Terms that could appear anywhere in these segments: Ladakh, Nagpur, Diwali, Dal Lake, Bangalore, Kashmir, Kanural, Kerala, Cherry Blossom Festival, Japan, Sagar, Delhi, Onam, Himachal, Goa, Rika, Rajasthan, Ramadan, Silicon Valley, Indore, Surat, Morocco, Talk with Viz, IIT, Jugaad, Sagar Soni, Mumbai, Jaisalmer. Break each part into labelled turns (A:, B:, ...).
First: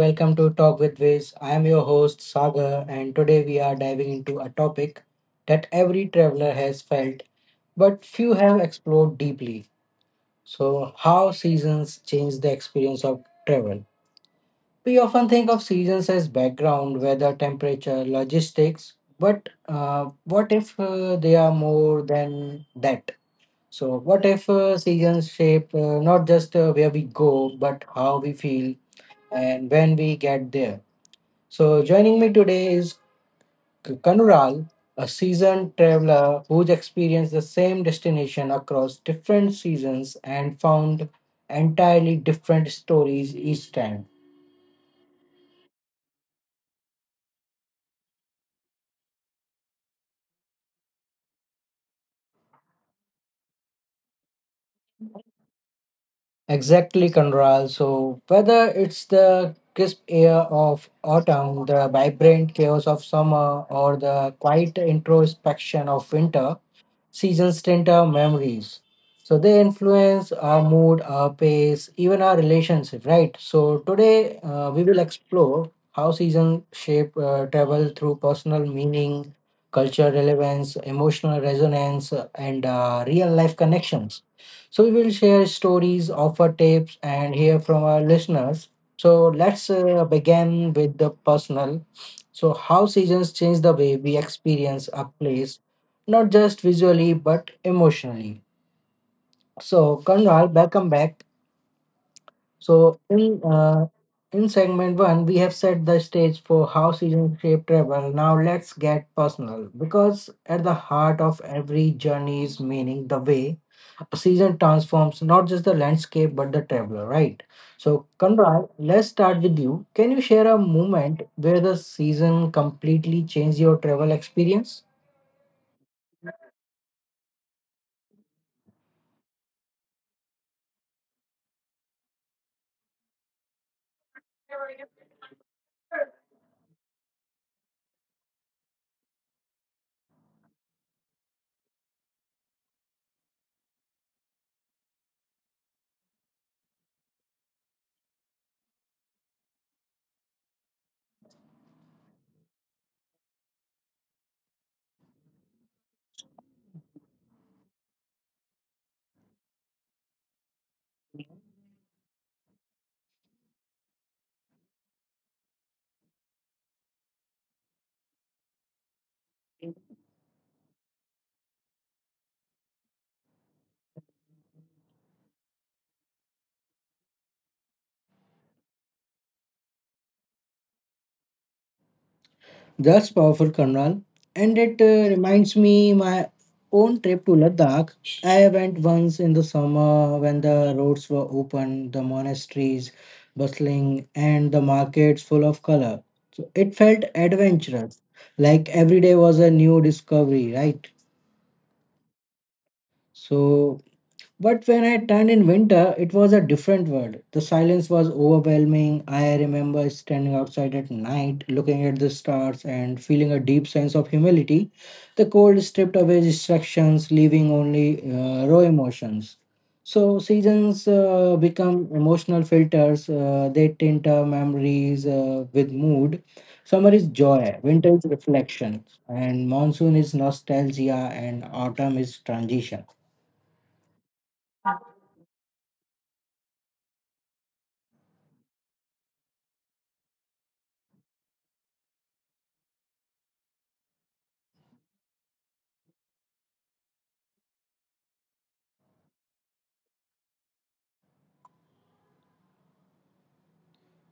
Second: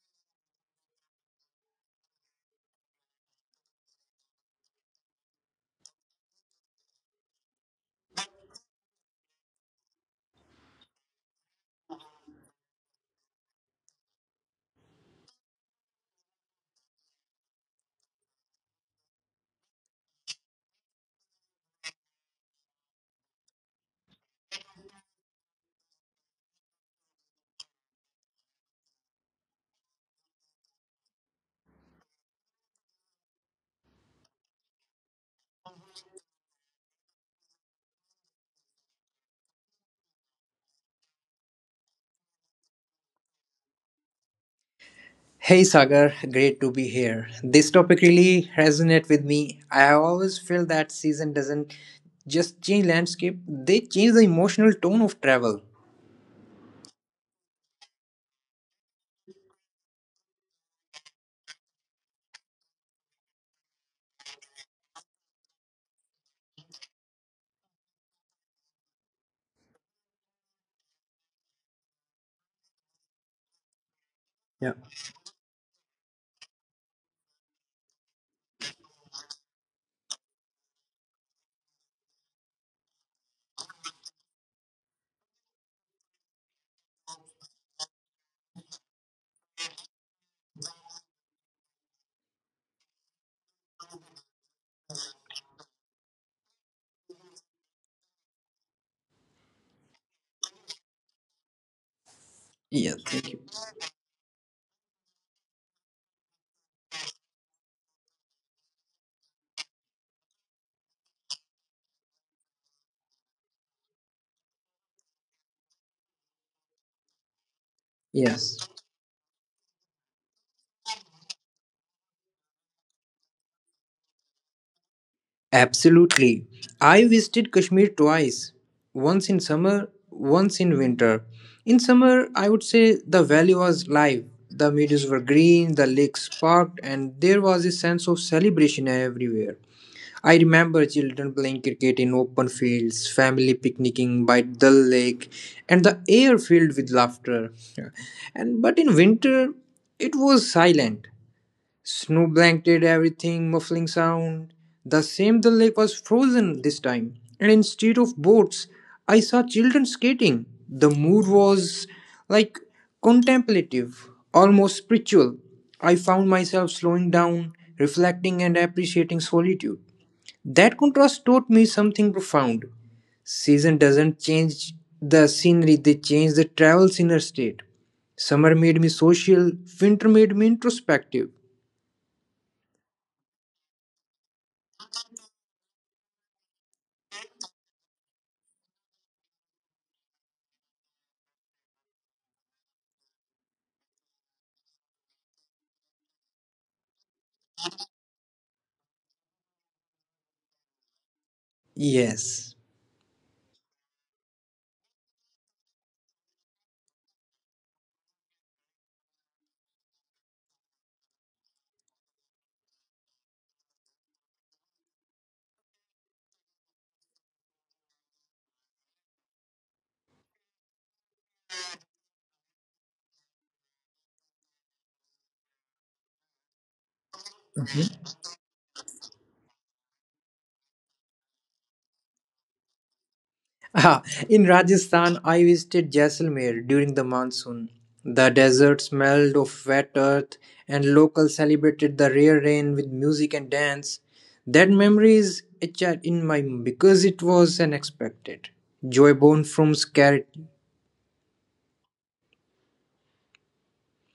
A: welcome to Talk with Viz. I am your host Sagar, and today we are diving into a topic that every traveler has felt, but few have explored deeply. So, how seasons change the experience of travel. We often think of seasons as background, weather, temperature, logistics, but what if they are more than that? So, what if seasons shape not just where we go, but how we feel, and when we get there. So, joining me today is Kanural, a seasoned traveler who's experienced the same destination across different seasons and found entirely different stories each time.
B: Hey Sagar, great to be here. This topic really resonates with me. I always feel that season doesn't just change landscape, they change the emotional tone of travel.
A: Exactly, Kanural. So, whether it's the crisp air of autumn, the vibrant chaos of summer, or the quiet introspection of winter, seasons tint our memories. So they influence our mood, our pace, even our relationship, right? So today
B: Yeah.
A: we will explore how seasons shape travel through personal meaning, cultural relevance, emotional resonance, and real life connections. So we will share stories, offer tips, and hear from our listeners. So let's begin with the personal. So how seasons change the way we experience a place not just visually but emotionally. So, Kanral, welcome back.
B: Yeah,
A: So,
B: thank you.
A: in segment one, we have set the stage for how seasons shape travel. Now, let's get personal because at the heart of every journey is meaning the way a season transforms not just the landscape but the traveler, right? So,
B: Yes.
A: Kanral, let's start with you. Can you share a moment where the season completely changed your travel experience?
B: Absolutely. I visited Kashmir twice. Once in summer, once in winter. In summer, I would say the valley was live. The meadows were green, the lake sparkled, and there was a sense of celebration everywhere. I remember children playing cricket in open fields, family picnicking by the Lake, and the air filled with laughter. and but in winter, it was silent. Snow blanketed everything, muffling sound. The same Dal Lake was frozen this time, and instead of boats, I saw children skating. The mood was like contemplative, almost spiritual. I found myself slowing down, reflecting, and appreciating solitude. That contrast taught me something profound. Season doesn't change the scenery, they change the travel's inner state. Summer made me social, winter made me introspective.
A: That's powerful, Karnal. And it reminds me my own trip to Ladakh. I went once in the summer when the roads were open, the monasteries bustling, and the markets full of color. So it felt adventurous, like every day was a new discovery, right?
B: Yes.
A: So but when I turned in winter, it was a different world. The silence was overwhelming. I remember standing outside at night, looking at the stars, and feeling a deep sense of humility. The cold stripped away distractions, leaving only raw emotions. So, seasons become emotional filters, they tint our memories with mood. Summer is joy, winter is reflection, and monsoon is nostalgia, and autumn is transition.
B: Ah, in Rajasthan, I visited Jaisalmer during the monsoon. The desert smelled of wet earth, and locals celebrated the rare rain with music and dance. That memory is etched in my mind because it was unexpected. Joy born from scarcity.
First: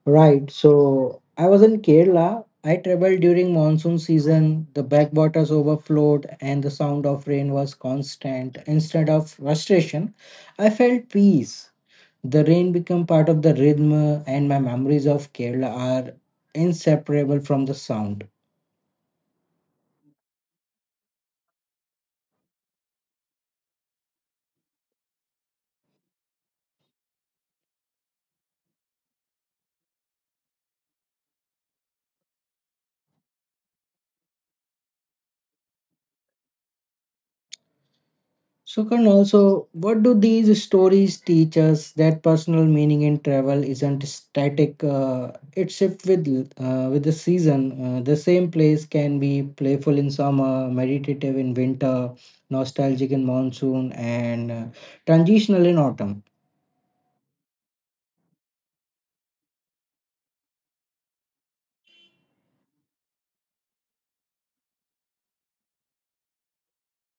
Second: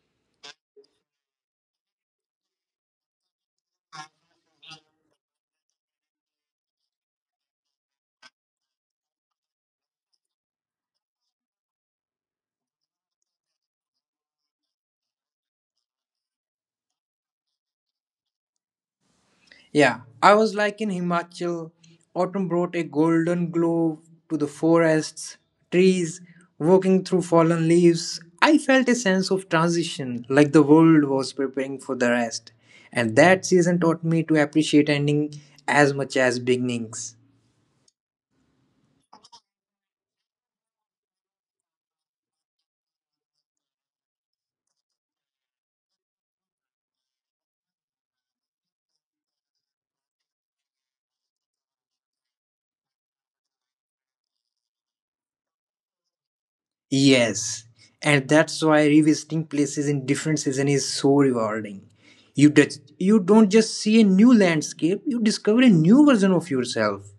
A: Right. So I was in Kerala. I traveled during monsoon season. The backwaters overflowed and the sound of rain was constant. Instead of frustration, I felt peace. The rain became part of the rhythm, and my memories of Kerala are inseparable from the sound.
B: Yeah, I was like in Himachal. Autumn brought a golden glow to the forests, trees, walking through fallen leaves. I felt a sense of transition, like the world was preparing for the rest. And that season taught me to appreciate ending as much as beginnings.
A: So, also, what do these stories teach us that personal meaning in travel isn't static? It shifts with the season. The same place can be playful in summer, meditative in winter, nostalgic in monsoon, and transitional in autumn.
B: Yes, and that's why revisiting places in different season is so rewarding. You don't just see a new landscape, you discover a new version of yourself.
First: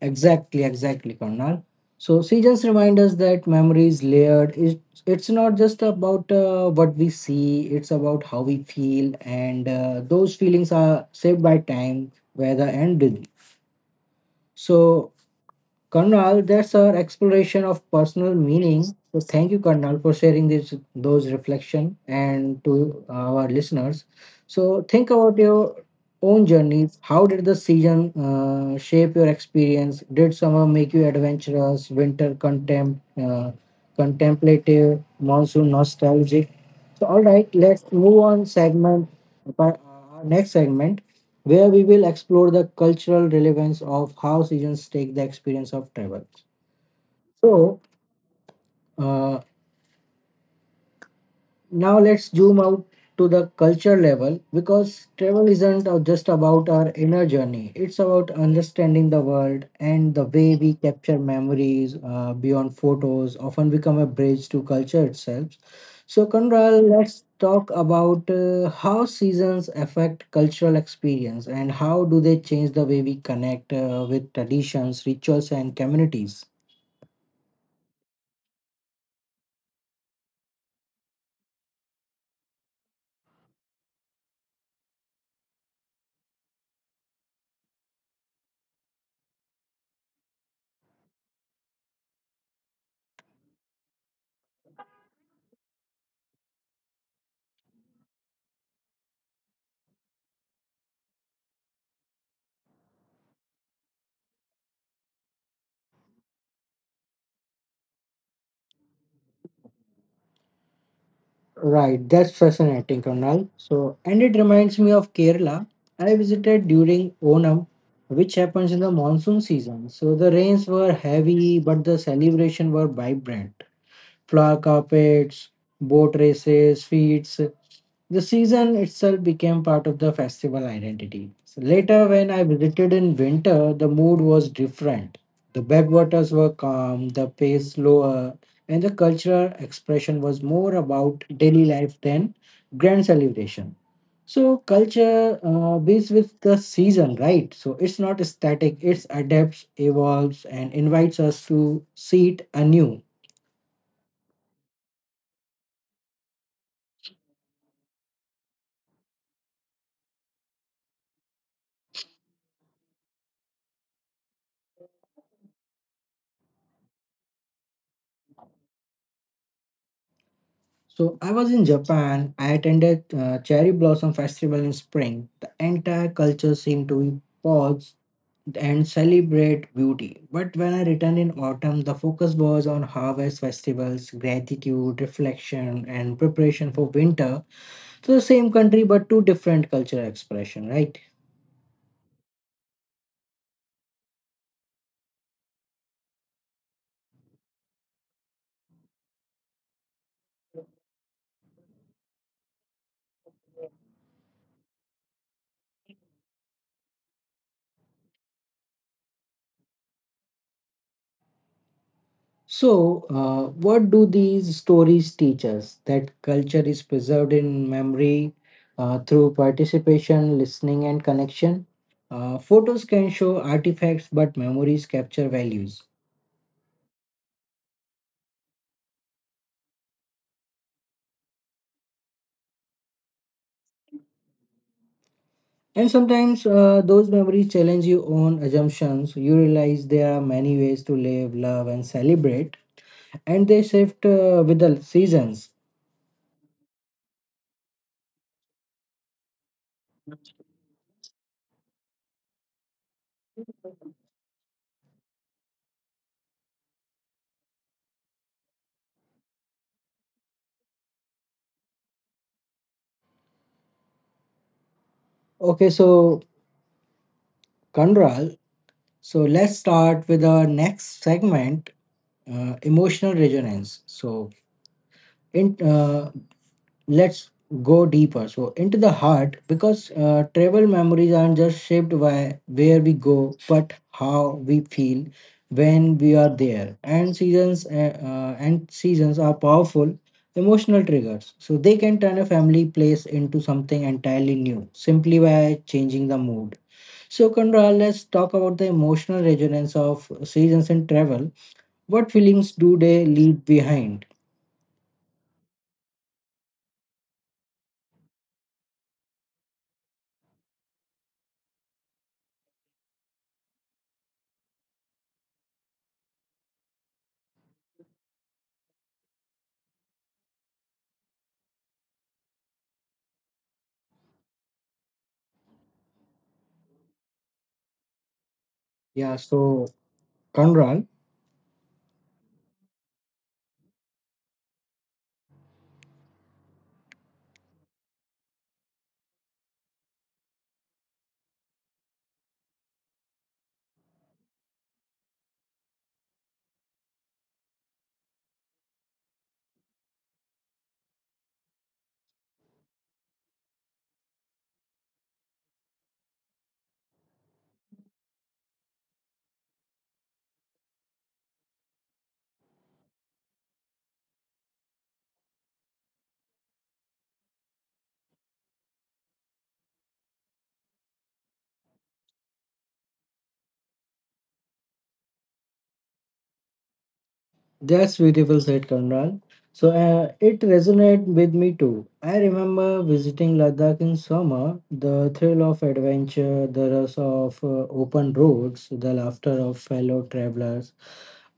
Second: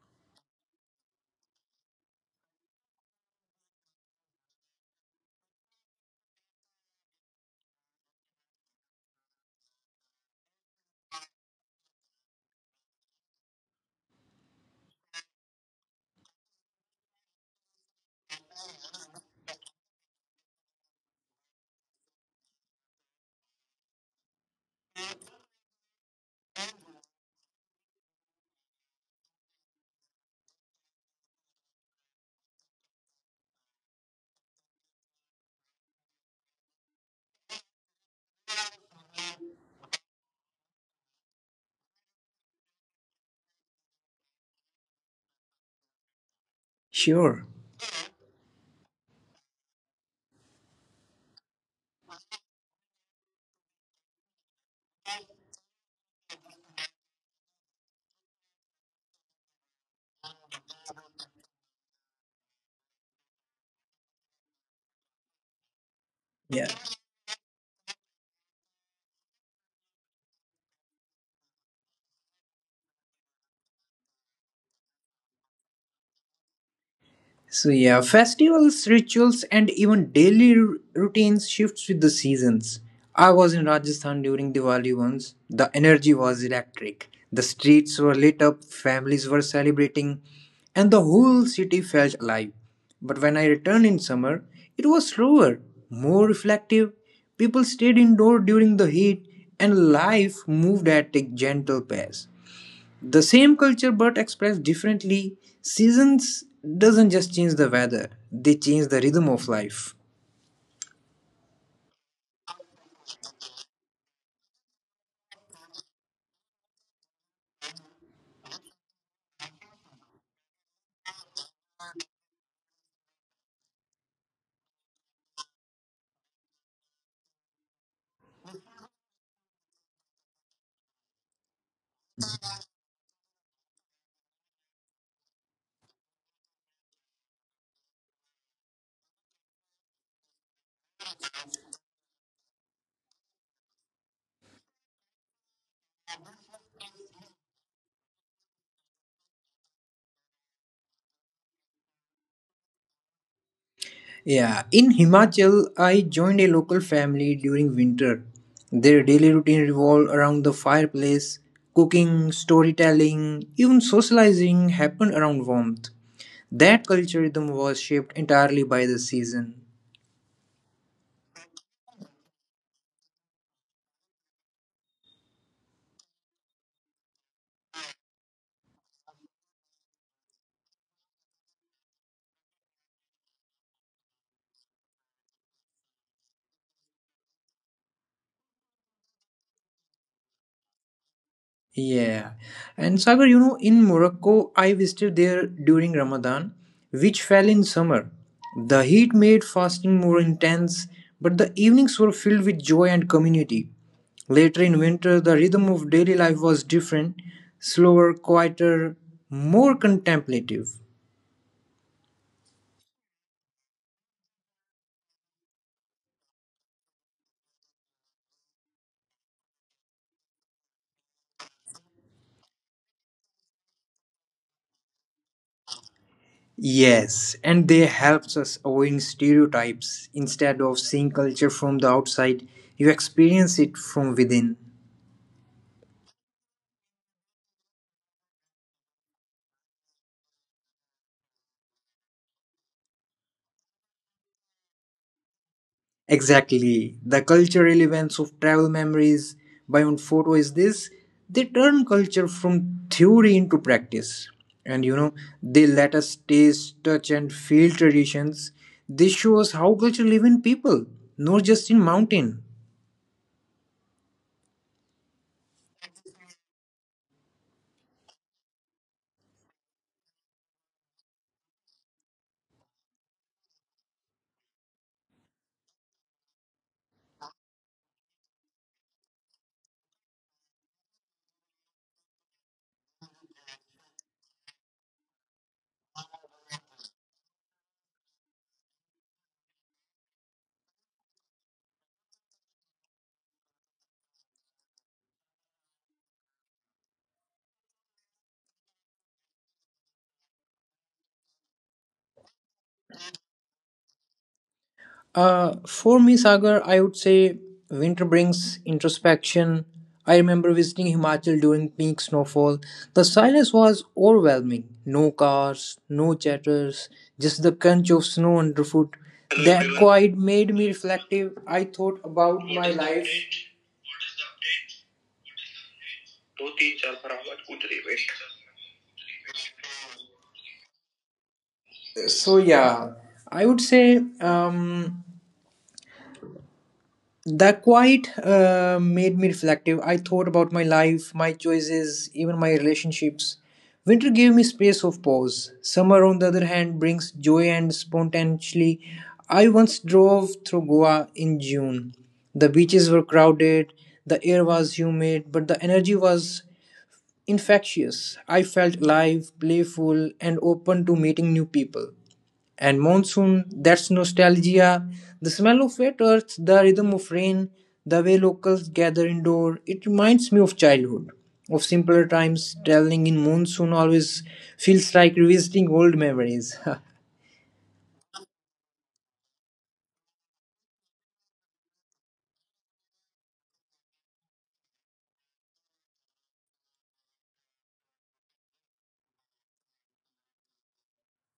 A: Exactly, exactly, Karnal. So she just remind us that memory is layered. It's not just about what we see, it's about how we feel, and those feelings are saved by time, weather, and rhythm. So Karnal, that's our exploration of personal meaning. So thank you, Karnal, for sharing this those reflection and to our listeners. So think about your own journeys. How did the season shape your experience? Did summer make you adventurous? Winter contemplative, monsoon nostalgic. So all right, let's move on segment. Our next segment where we will explore the cultural relevance of how seasons take the experience of travel.
B: Sure.
A: So, uh, now let's zoom out to the culture level because travel isn't just about our inner journey. It's about understanding the world and the way we capture memories beyond photos often become a bridge to culture itself. So
B: Yeah.
A: Kunral, let's talk about how seasons affect cultural experience and how do they change the way we connect with traditions, rituals and communities.
B: So yeah, festivals, rituals, and even daily routines shifts with the seasons. I was in Rajasthan during Diwali once. The energy was electric. The streets were lit up, families were celebrating, and the whole city felt alive. But when I returned in summer, it was slower, more reflective. People stayed indoor during the heat, and life moved at a gentle pace, the same culture but expressed differently. Seasons doesn't just change the weather, they change the rhythm of life.
A: Right, that's fascinating, Karnal. So, and it reminds me of Kerala. I visited during Onam, which happens in the monsoon season. So the rains were heavy, but the celebration were vibrant flower carpets, boat races, feats. The season itself became part of the festival identity. So later, when I visited in winter, the mood was different. The backwaters were calm, the pace lower, and the cultural expression was more about daily life than grand celebration. So culture beats with the season, right? So it's not static, it adapts, evolves, and invites us to see it anew.
B: Yeah, in Himachal, I joined a local family during winter. Their daily routine revolved around the fireplace, cooking, storytelling, even socializing happened around warmth. That culture rhythm was shaped entirely by the season.
A: So I was in Japan. I attended Cherry Blossom Festival in spring. The entire culture seemed to pause and celebrate beauty. But when I returned in autumn, the focus was on harvest festivals, gratitude, reflection, and preparation for winter. So the same country, but two different cultural expression, right?
B: Yeah. And Sagar, you know, in Morocco, I visited there during Ramadan, which fell in summer. The heat made fasting more intense, but the evenings were filled with joy and community. Later in winter, the rhythm of daily life was different, slower, quieter, more contemplative.
A: So, what do these stories teach us? That culture is preserved in memory through participation, listening, and connection. Photos can show artifacts, but memories capture values.
B: Yes, and they helps us avoiding stereotypes. Instead of seeing culture from the outside, you experience it from within.
A: And sometimes those memories challenge your own assumptions. You realize there are many ways to live, love, and celebrate, and they shift with the seasons.
B: Exactly. The cultural relevance of travel memories beyond photo is this: they turn culture from theory into practice. And you know, they let us taste, touch, and feel traditions. They show us how culture live in people, not just in mountain.
A: Okay, so Kandral, so let's start with our next segment emotional resonance. So in let's go deeper so into the heart because travel memories aren't just shaped by where we go but how we feel when we are there, and seasons are powerful emotional triggers. So they can turn a family place into something entirely new simply by changing the mood. So Kandra, let's talk about the emotional resonance of seasons in travel. What feelings do they leave behind?
B: For me, Sagar, I would say winter brings introspection. I remember visiting Himachal during peak snowfall. The silence was overwhelming. No cars, no chatters, just the crunch of snow underfoot. That quiet made me reflective. I thought about my life.
A: Yeah, so Kanral,
B: So, yeah, I would say that quite made me reflective. I thought about my life, my choices, even my relationships. Winter gave me space of pause. Summer, on the other hand, brings joy and spontaneity. I once drove through Goa in June. The beaches were crowded, the air was humid, but the energy was infectious. I felt alive, playful, and open to meeting new people. And monsoon, that's nostalgia. The smell of wet earth, the rhythm of rain, the way locals gather indoor. It reminds me of childhood, of simpler times. Traveling in monsoon always feels like revisiting old memories.
A: that's beautiful said Kanral. So it resonated with me too. I remember visiting Ladakh in summer, the thrill of adventure, the rush of open roads, the laughter of fellow travelers.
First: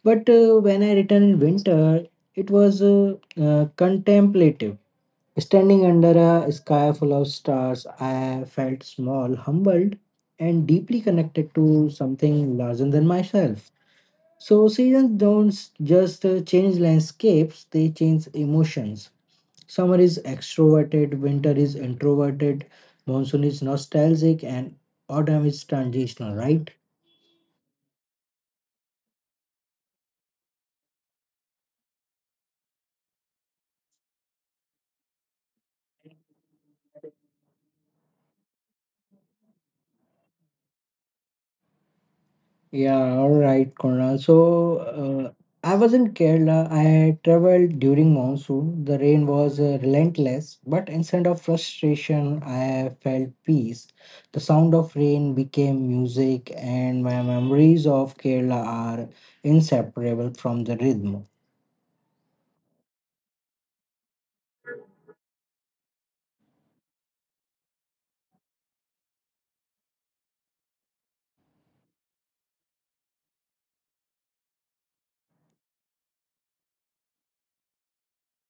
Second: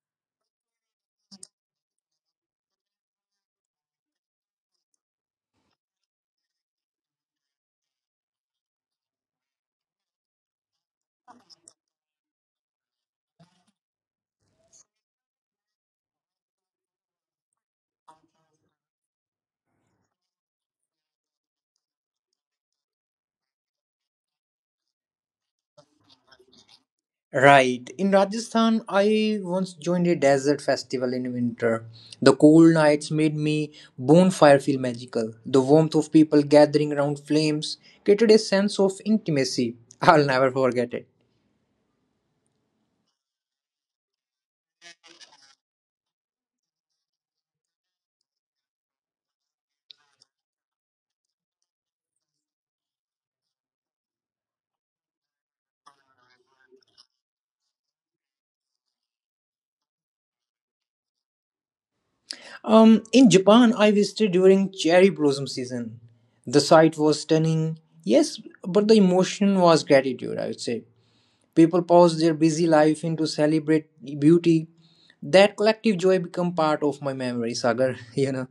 A: But when I returned in winter, it was contemplative. Standing under a sky full of stars, I felt small, humbled, and deeply connected to something larger than myself. So, seasons don't just change landscapes, they change emotions. Summer is extroverted, winter is introverted, monsoon is nostalgic, and autumn is transitional, right?
B: Right. In Rajasthan, I once joined a desert festival in winter. The cold nights made me bonfire feel magical. The warmth of people gathering around flames created a sense of intimacy. I'll never forget it.
A: Yeah, all right, Konal. So, I was in Kerala. I traveled during monsoon. The rain was relentless, but instead of frustration, I felt peace. The sound of rain became music, and my memories of Kerala are inseparable from the rhythm.
B: In Japan, I visited during cherry blossom season. The sight was stunning, yes, but the emotion was gratitude, I would say. People paused their busy life into celebrate beauty. That collective joy become part of my memory, Sagar, you know.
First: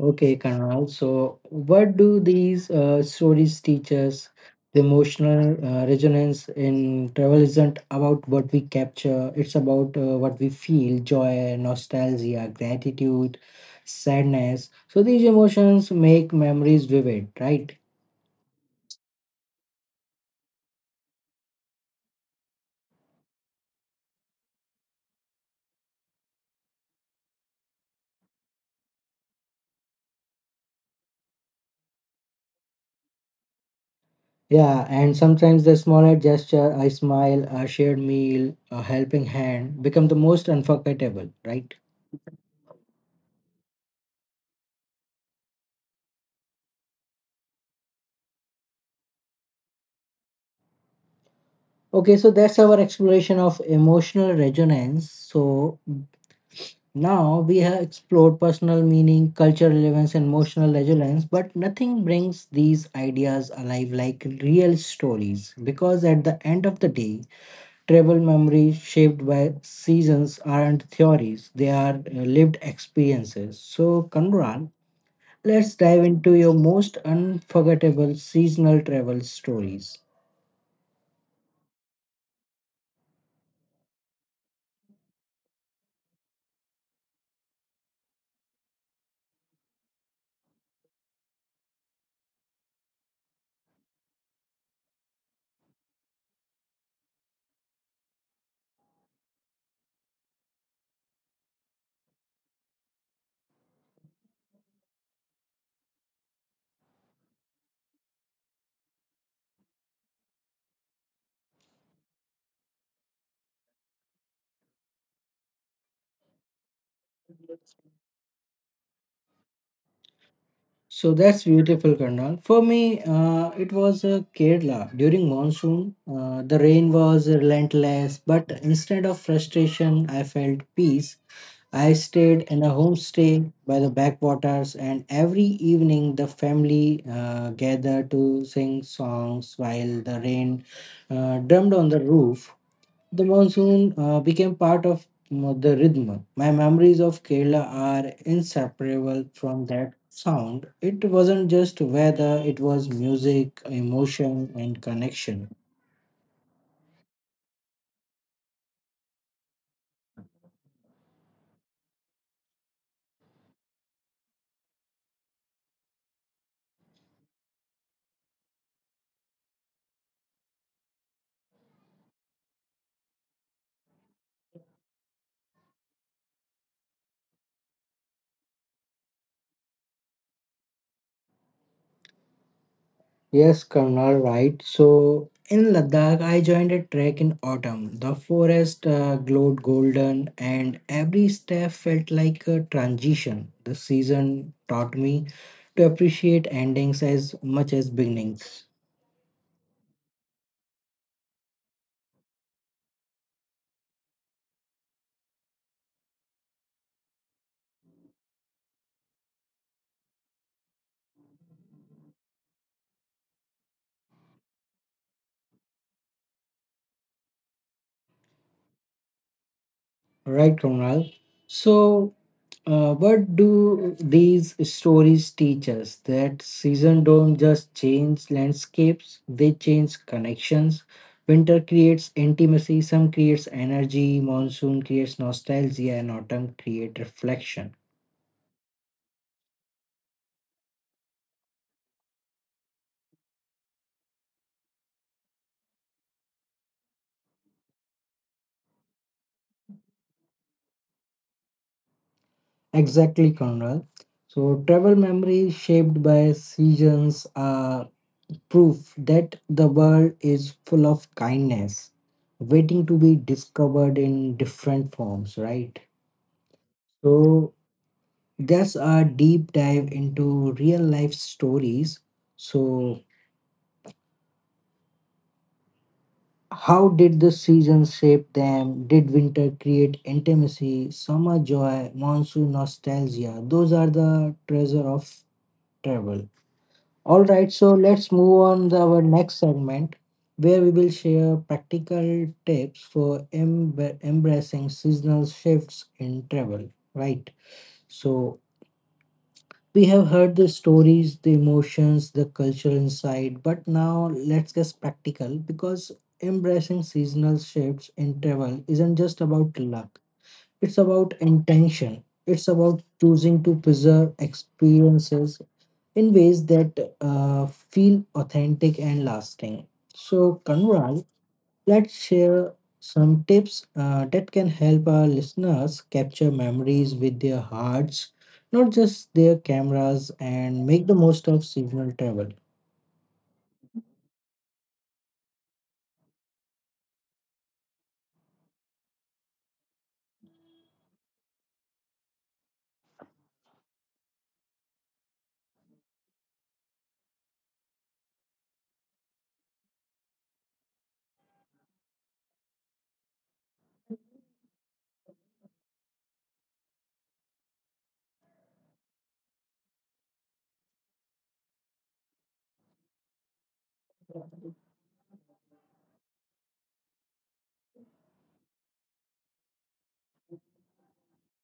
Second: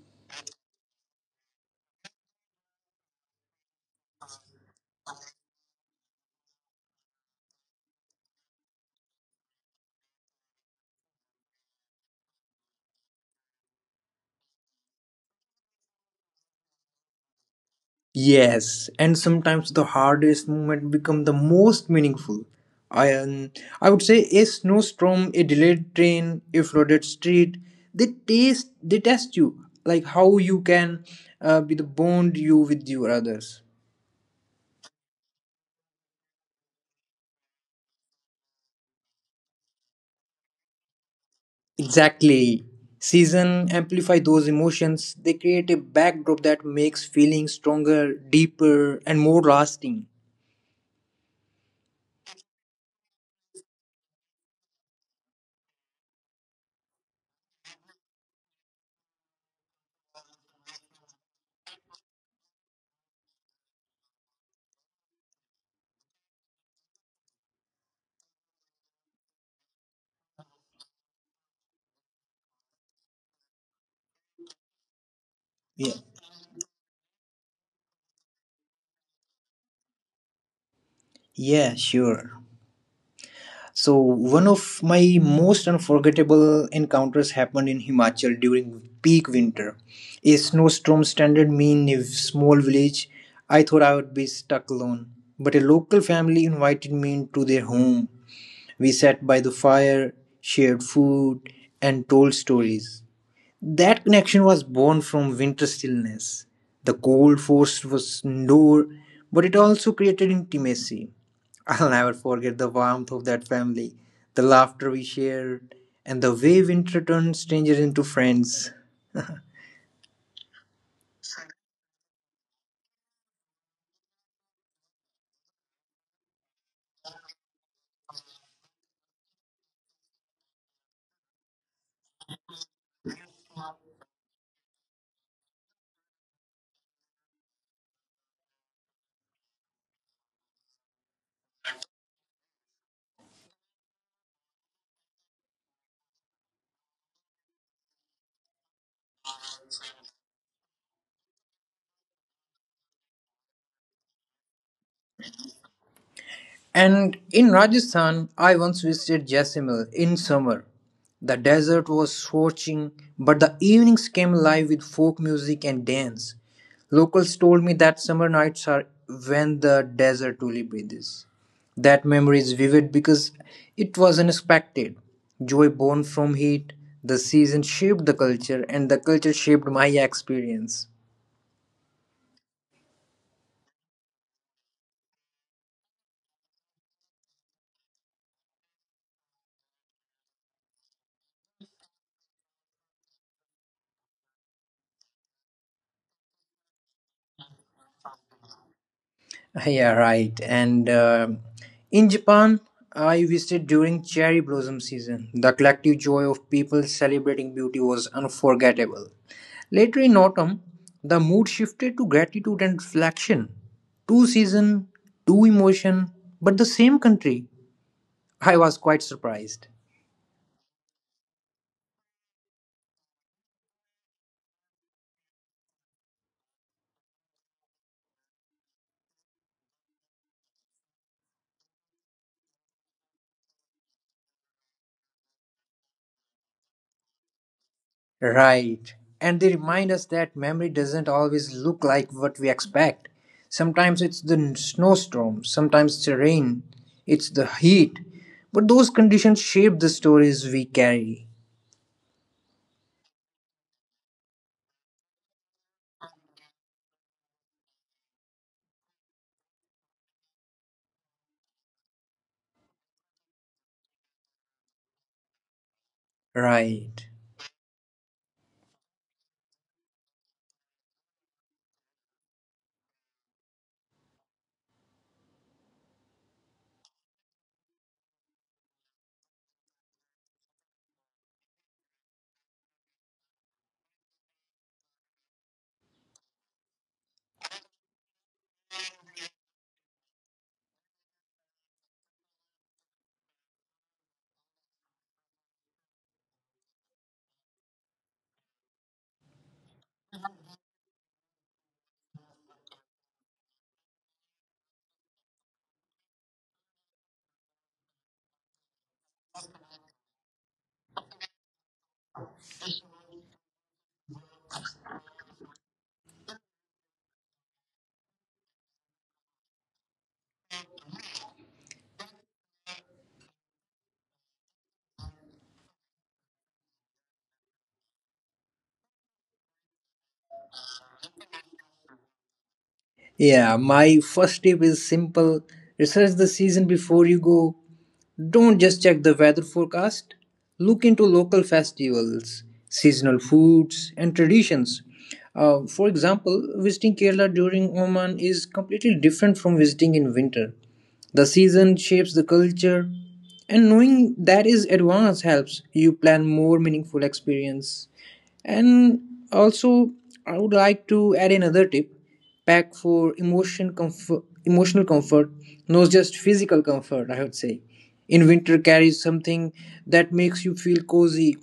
A: Okay, Kanal. So, what do these stories teach us? The emotional resonance in travel isn't about what we capture, it's about what we feel joy, nostalgia, gratitude, sadness. So, these emotions make memories vivid, right?
B: Yes, and sometimes the hardest moment become the most meaningful. I um, I would say a snowstorm, a delayed train, a flooded street. They taste, they test you, like how you can be the bond you with your others.
A: Yeah, and sometimes the smallest gesture, a smile, a shared meal, a helping hand, become the most unforgettable, right?
B: Exactly. Season amplify those emotions. They create a backdrop that makes feelings stronger, deeper, and more lasting.
A: Okay, so that's our exploration of emotional resonance. So now we have explored personal meaning, cultural relevance, and emotional resonance, but nothing brings these ideas alive like real stories. Because at the end of the day, travel memories shaped by seasons aren't theories, they are lived experiences. So, Kanral, let's
B: Yeah.
A: dive into your most unforgettable seasonal travel stories.
B: Yeah. Sure. So, one of my most unforgettable encounters happened in Himachal during peak winter. A snowstorm stranded me in a small village. I thought I would be stuck alone, but a local family invited me into their home. We sat by the fire, shared food, and told stories. That connection was born from winter stillness. The cold force was indoor, but it also created intimacy. I'll never forget the warmth of that family, the laughter we shared, and the way winter turned strangers into friends.
A: So that's beautiful, Karnal. For me, it was Kerala. During monsoon, the rain was relentless, but instead of frustration, I felt peace. I stayed in a homestay by the backwaters, and every evening the family gathered to sing songs while the rain drummed on the roof. The monsoon became part of the rhythm. My memories of Kerala are inseparable from that sound. It wasn't just weather, it was music, emotion, and connection.
B: And in Rajasthan, I once visited Jaisalmer in summer. The desert was scorching, but the evenings came alive with folk music and dance. Locals told me that summer nights are when the desert truly breathes. That memory is vivid because it was unexpected. Joy born from heat, the season shaped the culture, and the culture shaped my experience.
A: Yes, Colonel, right. So in Ladakh, I joined a trek in autumn. The forest glowed golden, and every step felt like a transition. The season taught me to appreciate endings as much as beginnings.
B: Yeah, right. And in Japan, I visited during cherry blossom season. The collective joy of people celebrating beauty was unforgettable. Later in autumn, the mood shifted to gratitude and reflection. Two season, two emotion, but the same country. I was quite surprised.
A: Right, Kunal. So, what do these stories teach us? That season don't just change landscapes; they change connections. Winter creates intimacy. Some creates energy. Monsoon creates nostalgia, and autumn create reflection.
B: Right. And they remind us that memory doesn't always look like what we expect. Sometimes it's the snowstorm, sometimes it's the rain, it's the heat. But those conditions shape the stories we carry.
A: Exactly, Conrad. So, travel memory shaped by seasons are proof that the world is full of kindness waiting to be discovered in different forms, right?
B: Right.
A: So that's our deep dive into real life stories. So how did the seasons shape them? Did winter create intimacy, summer joy, monsoon nostalgia? Those are the treasure of travel. All right, so let's move on to our next segment where we will share practical tips for embracing seasonal shifts in travel, right? So, we have heard the stories, the emotions, the cultural insight, but now let's get practical because embracing seasonal shifts in travel isn't just about luck, it's about intention. It's about choosing to preserve experiences in ways that feel authentic and lasting. So, Kanral, let's share some tips that can help our listeners capture memories with their hearts, not just their cameras, and make the most of seasonal travel.
B: Yeah, my first tip is simple: research the season before you go. Don't just check the weather forecast. Look into local festivals, seasonal foods, and traditions. For example, visiting Kerala during Oman is completely different from visiting in winter. The season shapes the culture, and knowing that is advance helps you plan more meaningful experience. And also, I would like to add another tip: pack for emotion comfort, emotional comfort, not just physical comfort. I would say in winter carries something that makes you feel cozy,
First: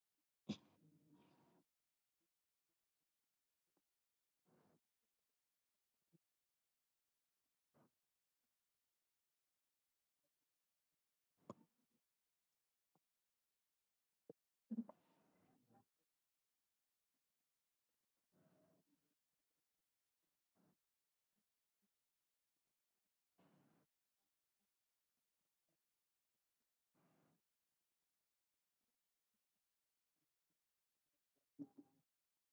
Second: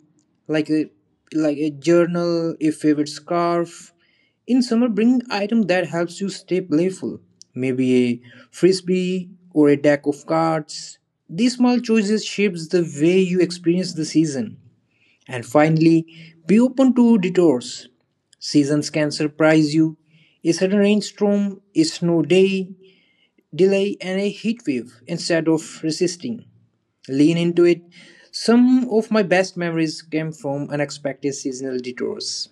B: like a like a journal, a favorite scarf. In summer, bring item that helps you stay playful, maybe a frisbee or a deck of cards. These small choices shapes the way you experience the season. And finally, be open to detours. Seasons can surprise you: a sudden rainstorm, a snow day delay, and a heat wave. Instead of resisting, lean into it. Some of my best memories came from unexpected seasonal detours.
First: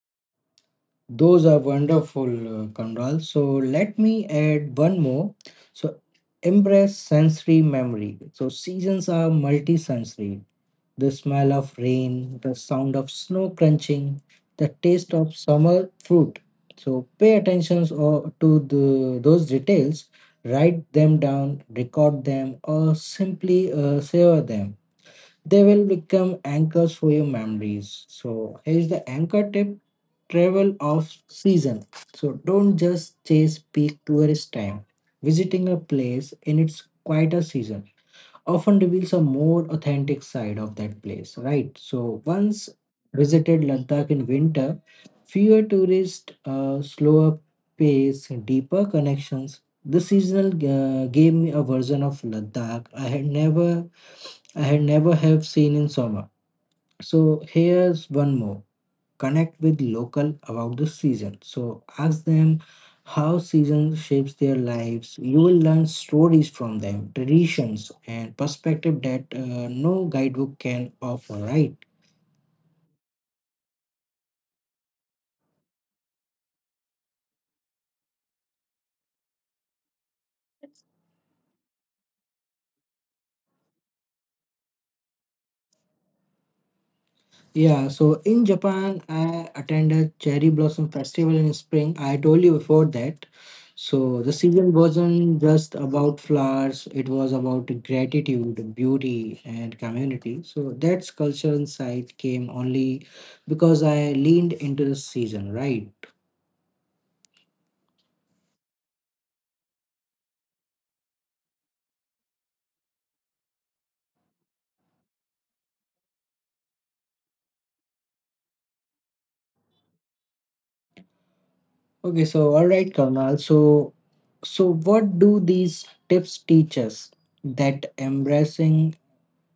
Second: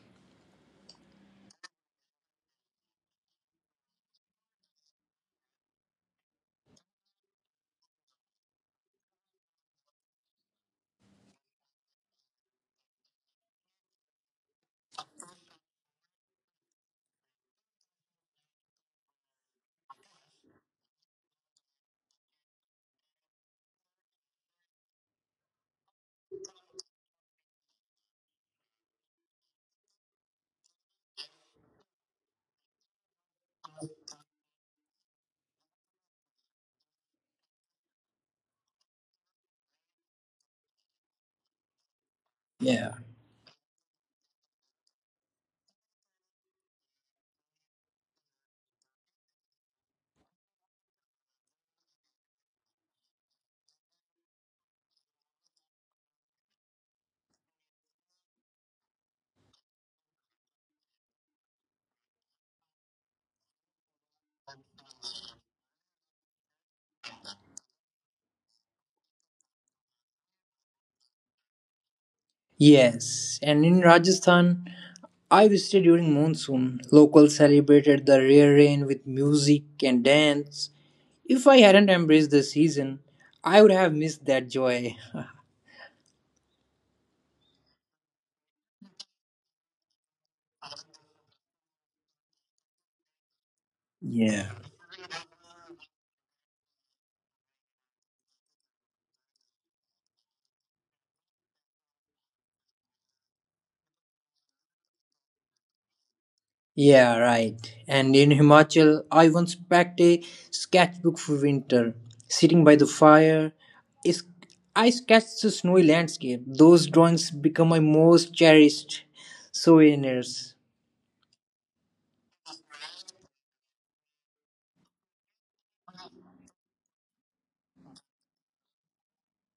A: Those are wonderful, Kanral. So, let me add one more. So, embrace sensory memory. So, seasons are multi sensory. The smell of rain, the sound of snow crunching, the taste of summer fruit. So pay attention to those details, write them down, record them, or simply savor them. They will become anchors for your memories. So here's the anchor tip, travel off season. So don't just chase peak tourist time. Visiting a place in its quieter season often reveals a more authentic side of that place, right? So once
B: Yeah.
A: visited Ladakh in winter, fewer tourists, slower pace, deeper connections. The seasonal gave me a version of Ladakh I had never have seen in summer. So here's one more, connect with local about the season, so ask them how season shapes their lives. You will learn stories from them, traditions and perspective that no guidebook can offer, right?
B: Yes, and in Rajasthan, I visited during monsoon. Locals celebrated the rare rain with music and dance. If I hadn't embraced the season, I would have missed that joy.
A: Yeah, so in Japan, I attended Cherry Blossom Festival in spring. I told you before that. So the
B: Yeah.
A: season wasn't just about flowers, it was about gratitude, beauty, and community. So that's culture insight came only because I leaned into the season, right?
B: Yeah, right. And in Himachal, I once packed a sketchbook for winter. Sitting by the fire, is I sketched the snowy landscape. Those drawings become my most cherished souvenirs.
A: Okay, so all right, Karnal. So what do these tips teach us? That embracing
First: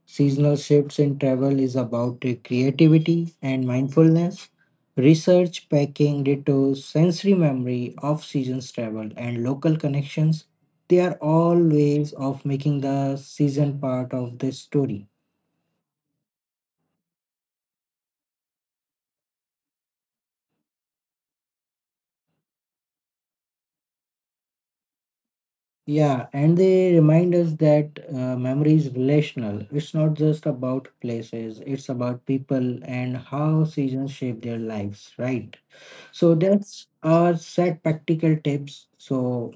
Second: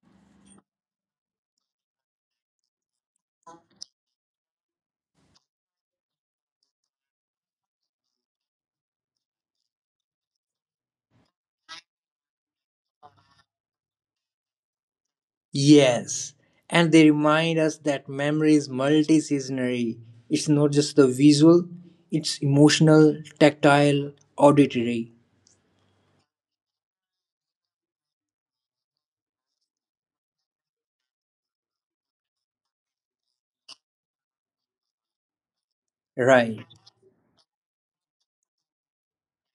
A: seasonal shifts in travel is about creativity and mindfulness, research, packing, detours, sensory memory, off seasons travel, and local connections. They are all ways of making the season part of the story.
B: Yes, and they remind us that memory is multi-seasonary. It's not just the visual; it's emotional, tactile, auditory.
A: Yeah, and they remind us that memory is relational. It's not just about places, it's about people and how seasons shape their lives, right? So
B: Right.
A: that's our set practical tips. So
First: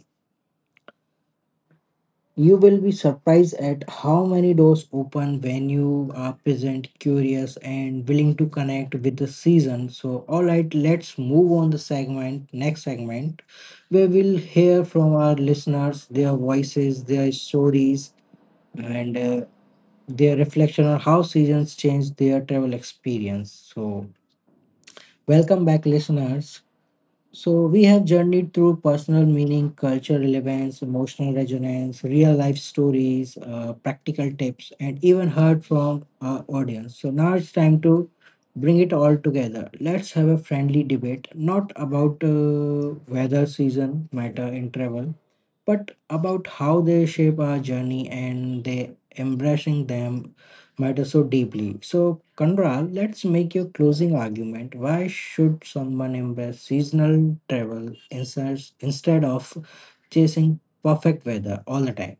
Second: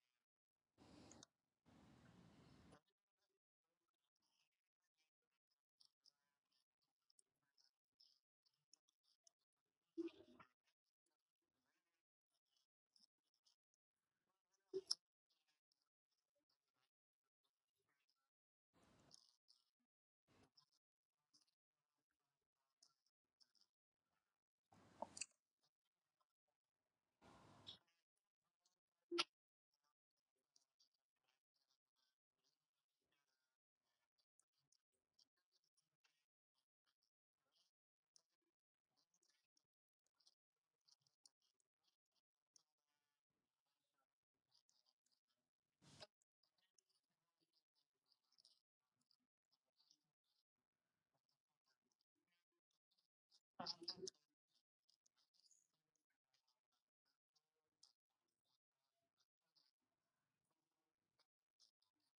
A: you will be surprised at how many doors open when you are present, curious, and willing to connect with the season. So, all right, let's move on the segment, next segment, where we'll hear from our listeners, their voices, their stories, and their reflection on how seasons change their travel experience. So, welcome back, listeners. So we have journeyed through personal meaning, culture relevance, emotional resonance, real life stories, practical tips, and even heard from our audience. So now it's time to bring it all together. Let's have a friendly debate, not about weather, season, matter, in travel, but about how they shape our journey and they embracing them matter so deeply. So, Kandral, let's make your closing argument. Why should someone embrace seasonal travel instead of chasing perfect weather all the time?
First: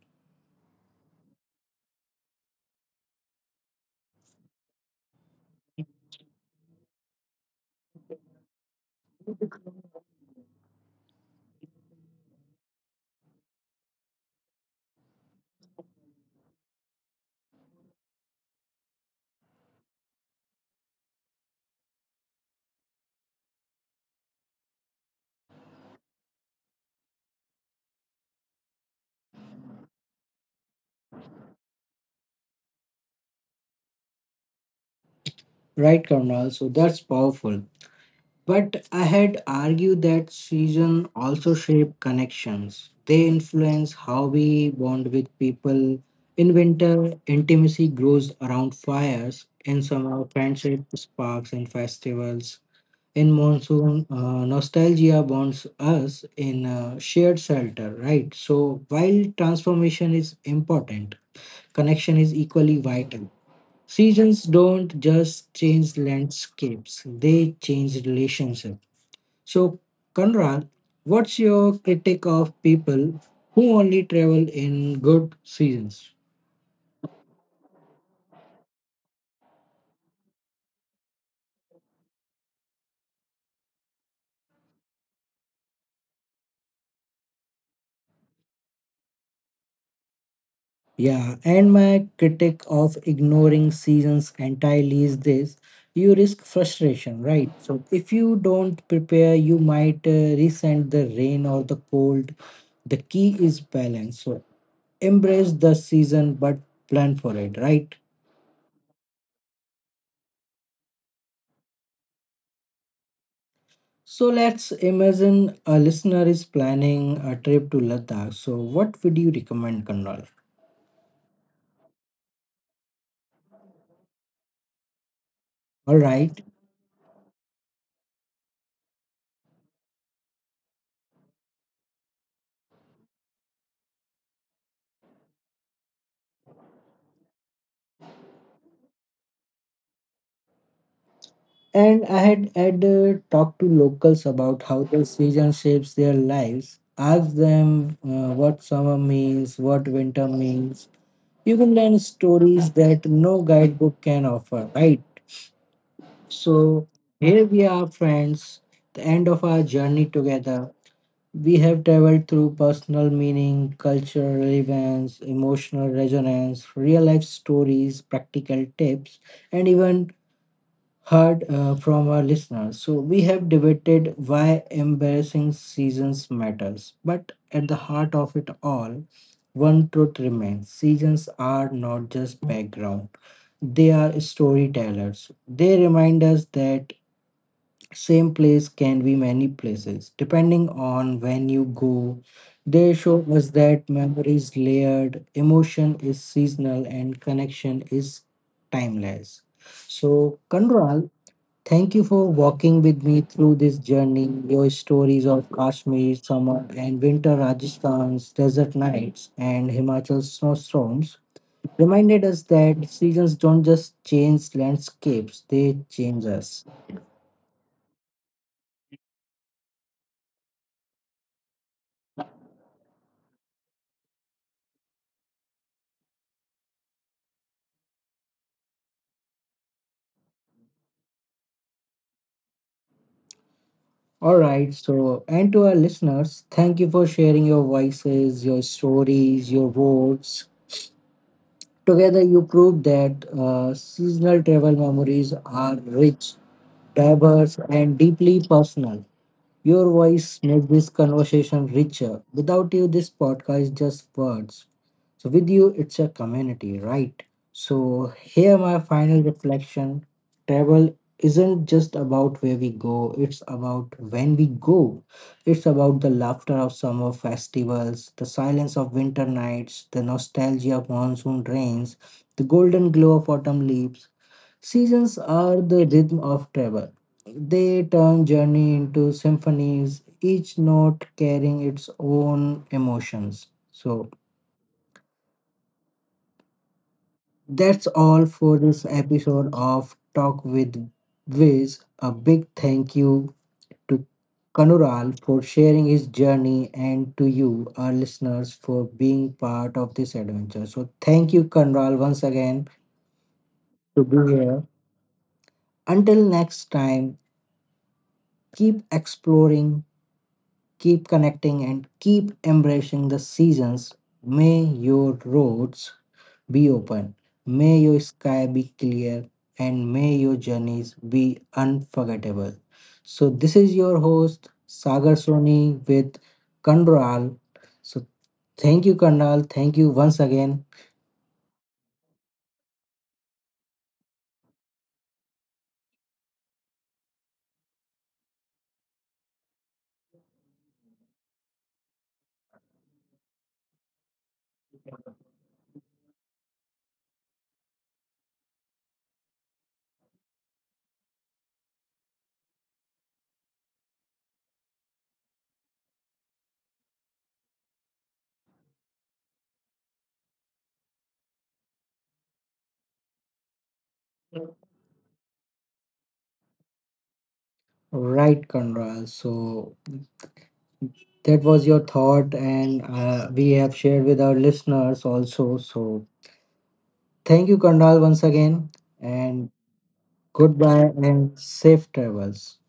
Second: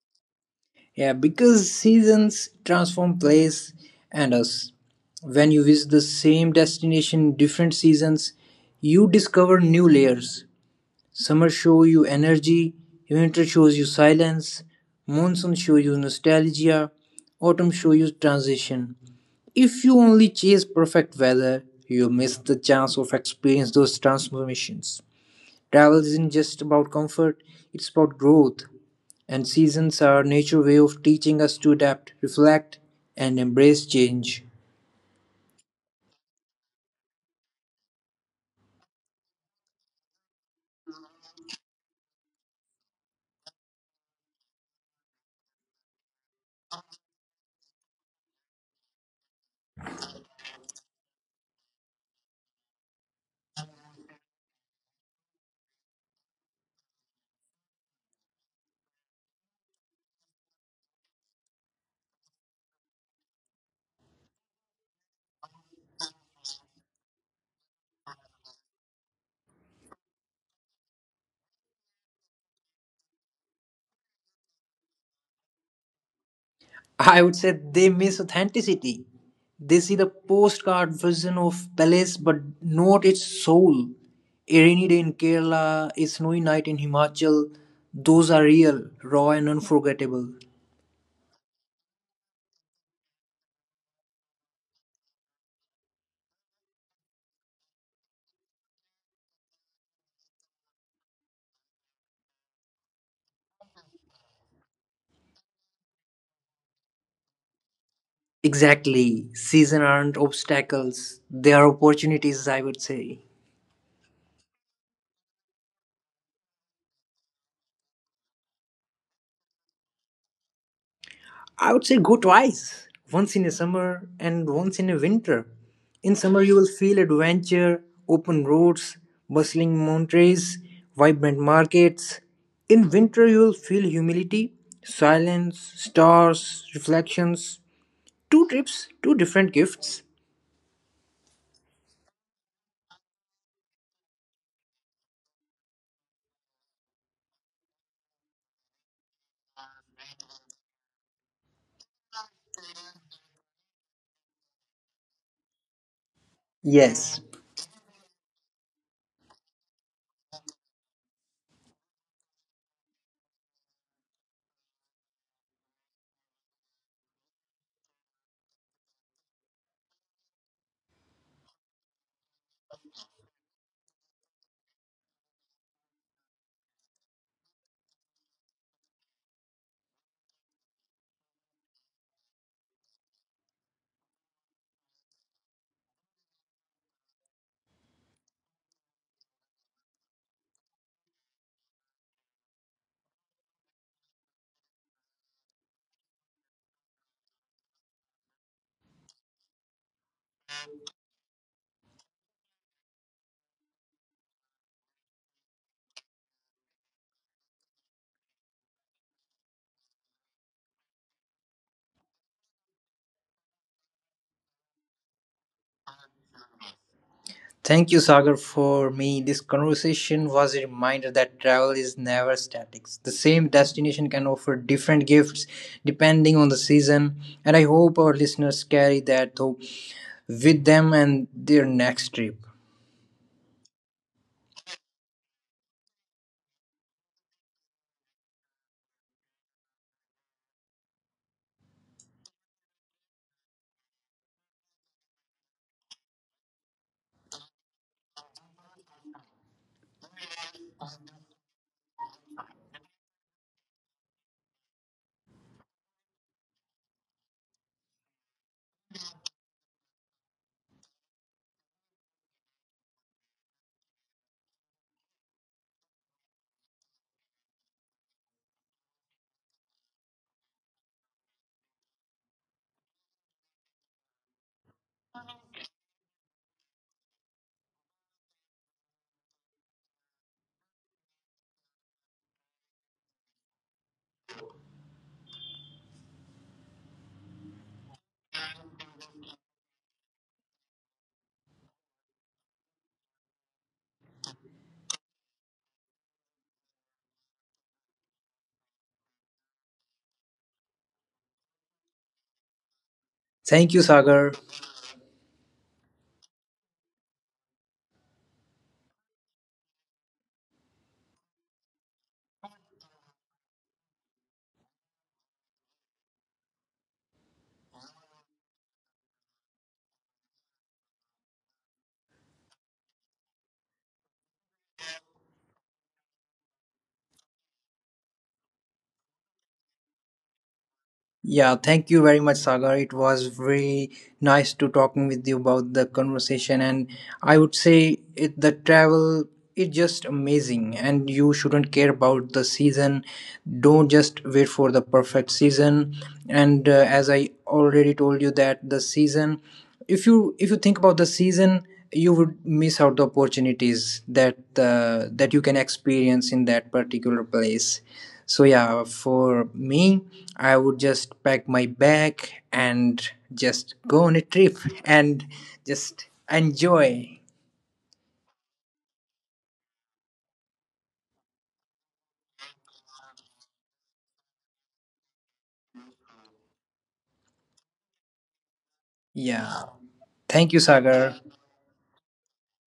B: Yeah, because seasons transform place and us. When you visit the same destination in different seasons, you discover new layers. Summer shows you energy, winter shows you silence, monsoon shows you nostalgia, autumn shows you transition. If you only chase perfect weather, you miss the chance of experience those transformations. Travel isn't just about comfort, it's about growth. And seasons are nature's way of teaching us to adapt, reflect, and embrace change.
A: Right, Kandral. So that's powerful. But I had argued that season also shape connections. They influence how we bond with people. In winter, intimacy grows around fires. In summer, friendship sparks in festivals. In monsoon, nostalgia bonds us in shared shelter, right? So while transformation is important, connection is equally vital. Seasons don't just change landscapes, they change relationships. So, Conrad, what's your critique of people who only travel in good seasons?
B: I would say they miss authenticity. They see the postcard version of palace but not its soul. A rainy day in Kerala, a snowy night in Himachal, those are real, raw, and unforgettable.
A: Yeah, and my critique of ignoring seasons entirely is this, you risk frustration, right? So, if you don't prepare, you might resent the rain or the cold. The key is balance. So, embrace the season but plan for it, right?
B: Exactly. Season aren't obstacles, they are opportunities, I would say.
A: So let's imagine a listener is planning a trip to Ladakh. So what would you recommend, Kanral?
B: I would say go twice, once in a summer and once in a winter.
A: All
B: In
A: right.
B: summer, you will feel adventure, open roads, bustling mountains, vibrant markets. In winter, you will feel humility, silence, stars, reflections. Two trips, two different gifts.
A: And I had talked to locals about how the season shapes their lives. Ask them what summer means, what winter means. You can learn stories that no guidebook can offer, right? So
B: Yes.
A: here we are, friends, the end of our journey together. We have traveled through personal meaning, cultural relevance, emotional resonance, real life stories, practical tips, and even heard from our listeners. So, we have debated why embarrassing seasons matters. But at the heart of it all, one truth remains, seasons are not just background, they are storytellers. They remind us that same place can be many places. Depending on when you go, they show us that memory is layered, emotion is seasonal, and connection is timeless. So, Kanral, thank you for walking with me through this journey. Your stories of Kashmir summer and winter, Rajasthan's desert nights and Himachal's snowstorms reminded us that seasons don't just change landscapes, they change us.
B: Thank you, Sagar. For me, this conversation was a reminder that travel is never static. The same destination can offer different gifts depending on the season, and I hope our listeners carry that hope with them and their next trip.
A: All right. So, and to our listeners, thank you for sharing your voices, your stories, your words. Together, you prove that seasonal travel memories are rich, diverse, and deeply personal. Your voice made this conversation richer. Without you, this podcast is just words. So with you, it's a community, right? So here, my final reflection: travel isn't just about where we go; it's about when we go. It's about the laughter of summer festivals, the silence of winter nights, the nostalgia of monsoon rains, the golden glow of autumn leaves. Seasons are the rhythm of travel. They turn journey into symphonies, each note carrying its own emotions. So that's all for this episode of Talk with Viz. A big thank you to Kanural for sharing his journey and to you, our listeners, for being part of this adventure. So, thank you, Kanural, once again
B: Thank you,
A: to be
B: Sagar.
A: here. Until next time, keep exploring, keep connecting, and keep embracing the seasons. May your roads be open. May your sky be clear and may your journeys be unforgettable. So, this is your host Sagar Soni with Kandral. So, thank you, Kandral. Thank you once again.
B: Yeah, thank you very much, Sagar. It was very nice to talking with you about the conversation, and I would say it, the travel is just amazing, and you shouldn't care about the season. Don't just wait for the perfect season. And as I already told you, that the season, if you think about the season, you would miss out the opportunities that that you can experience in that particular place. So yeah, for me, I would just pack my bag and just go on a trip and just enjoy.
A: Right, Kandral. So, that was your thought, and we have shared with our listeners also. So, thank you, Kandral, once again, and
B: Yeah. Thank you,
A: goodbye
B: Sagar.
A: and safe travels.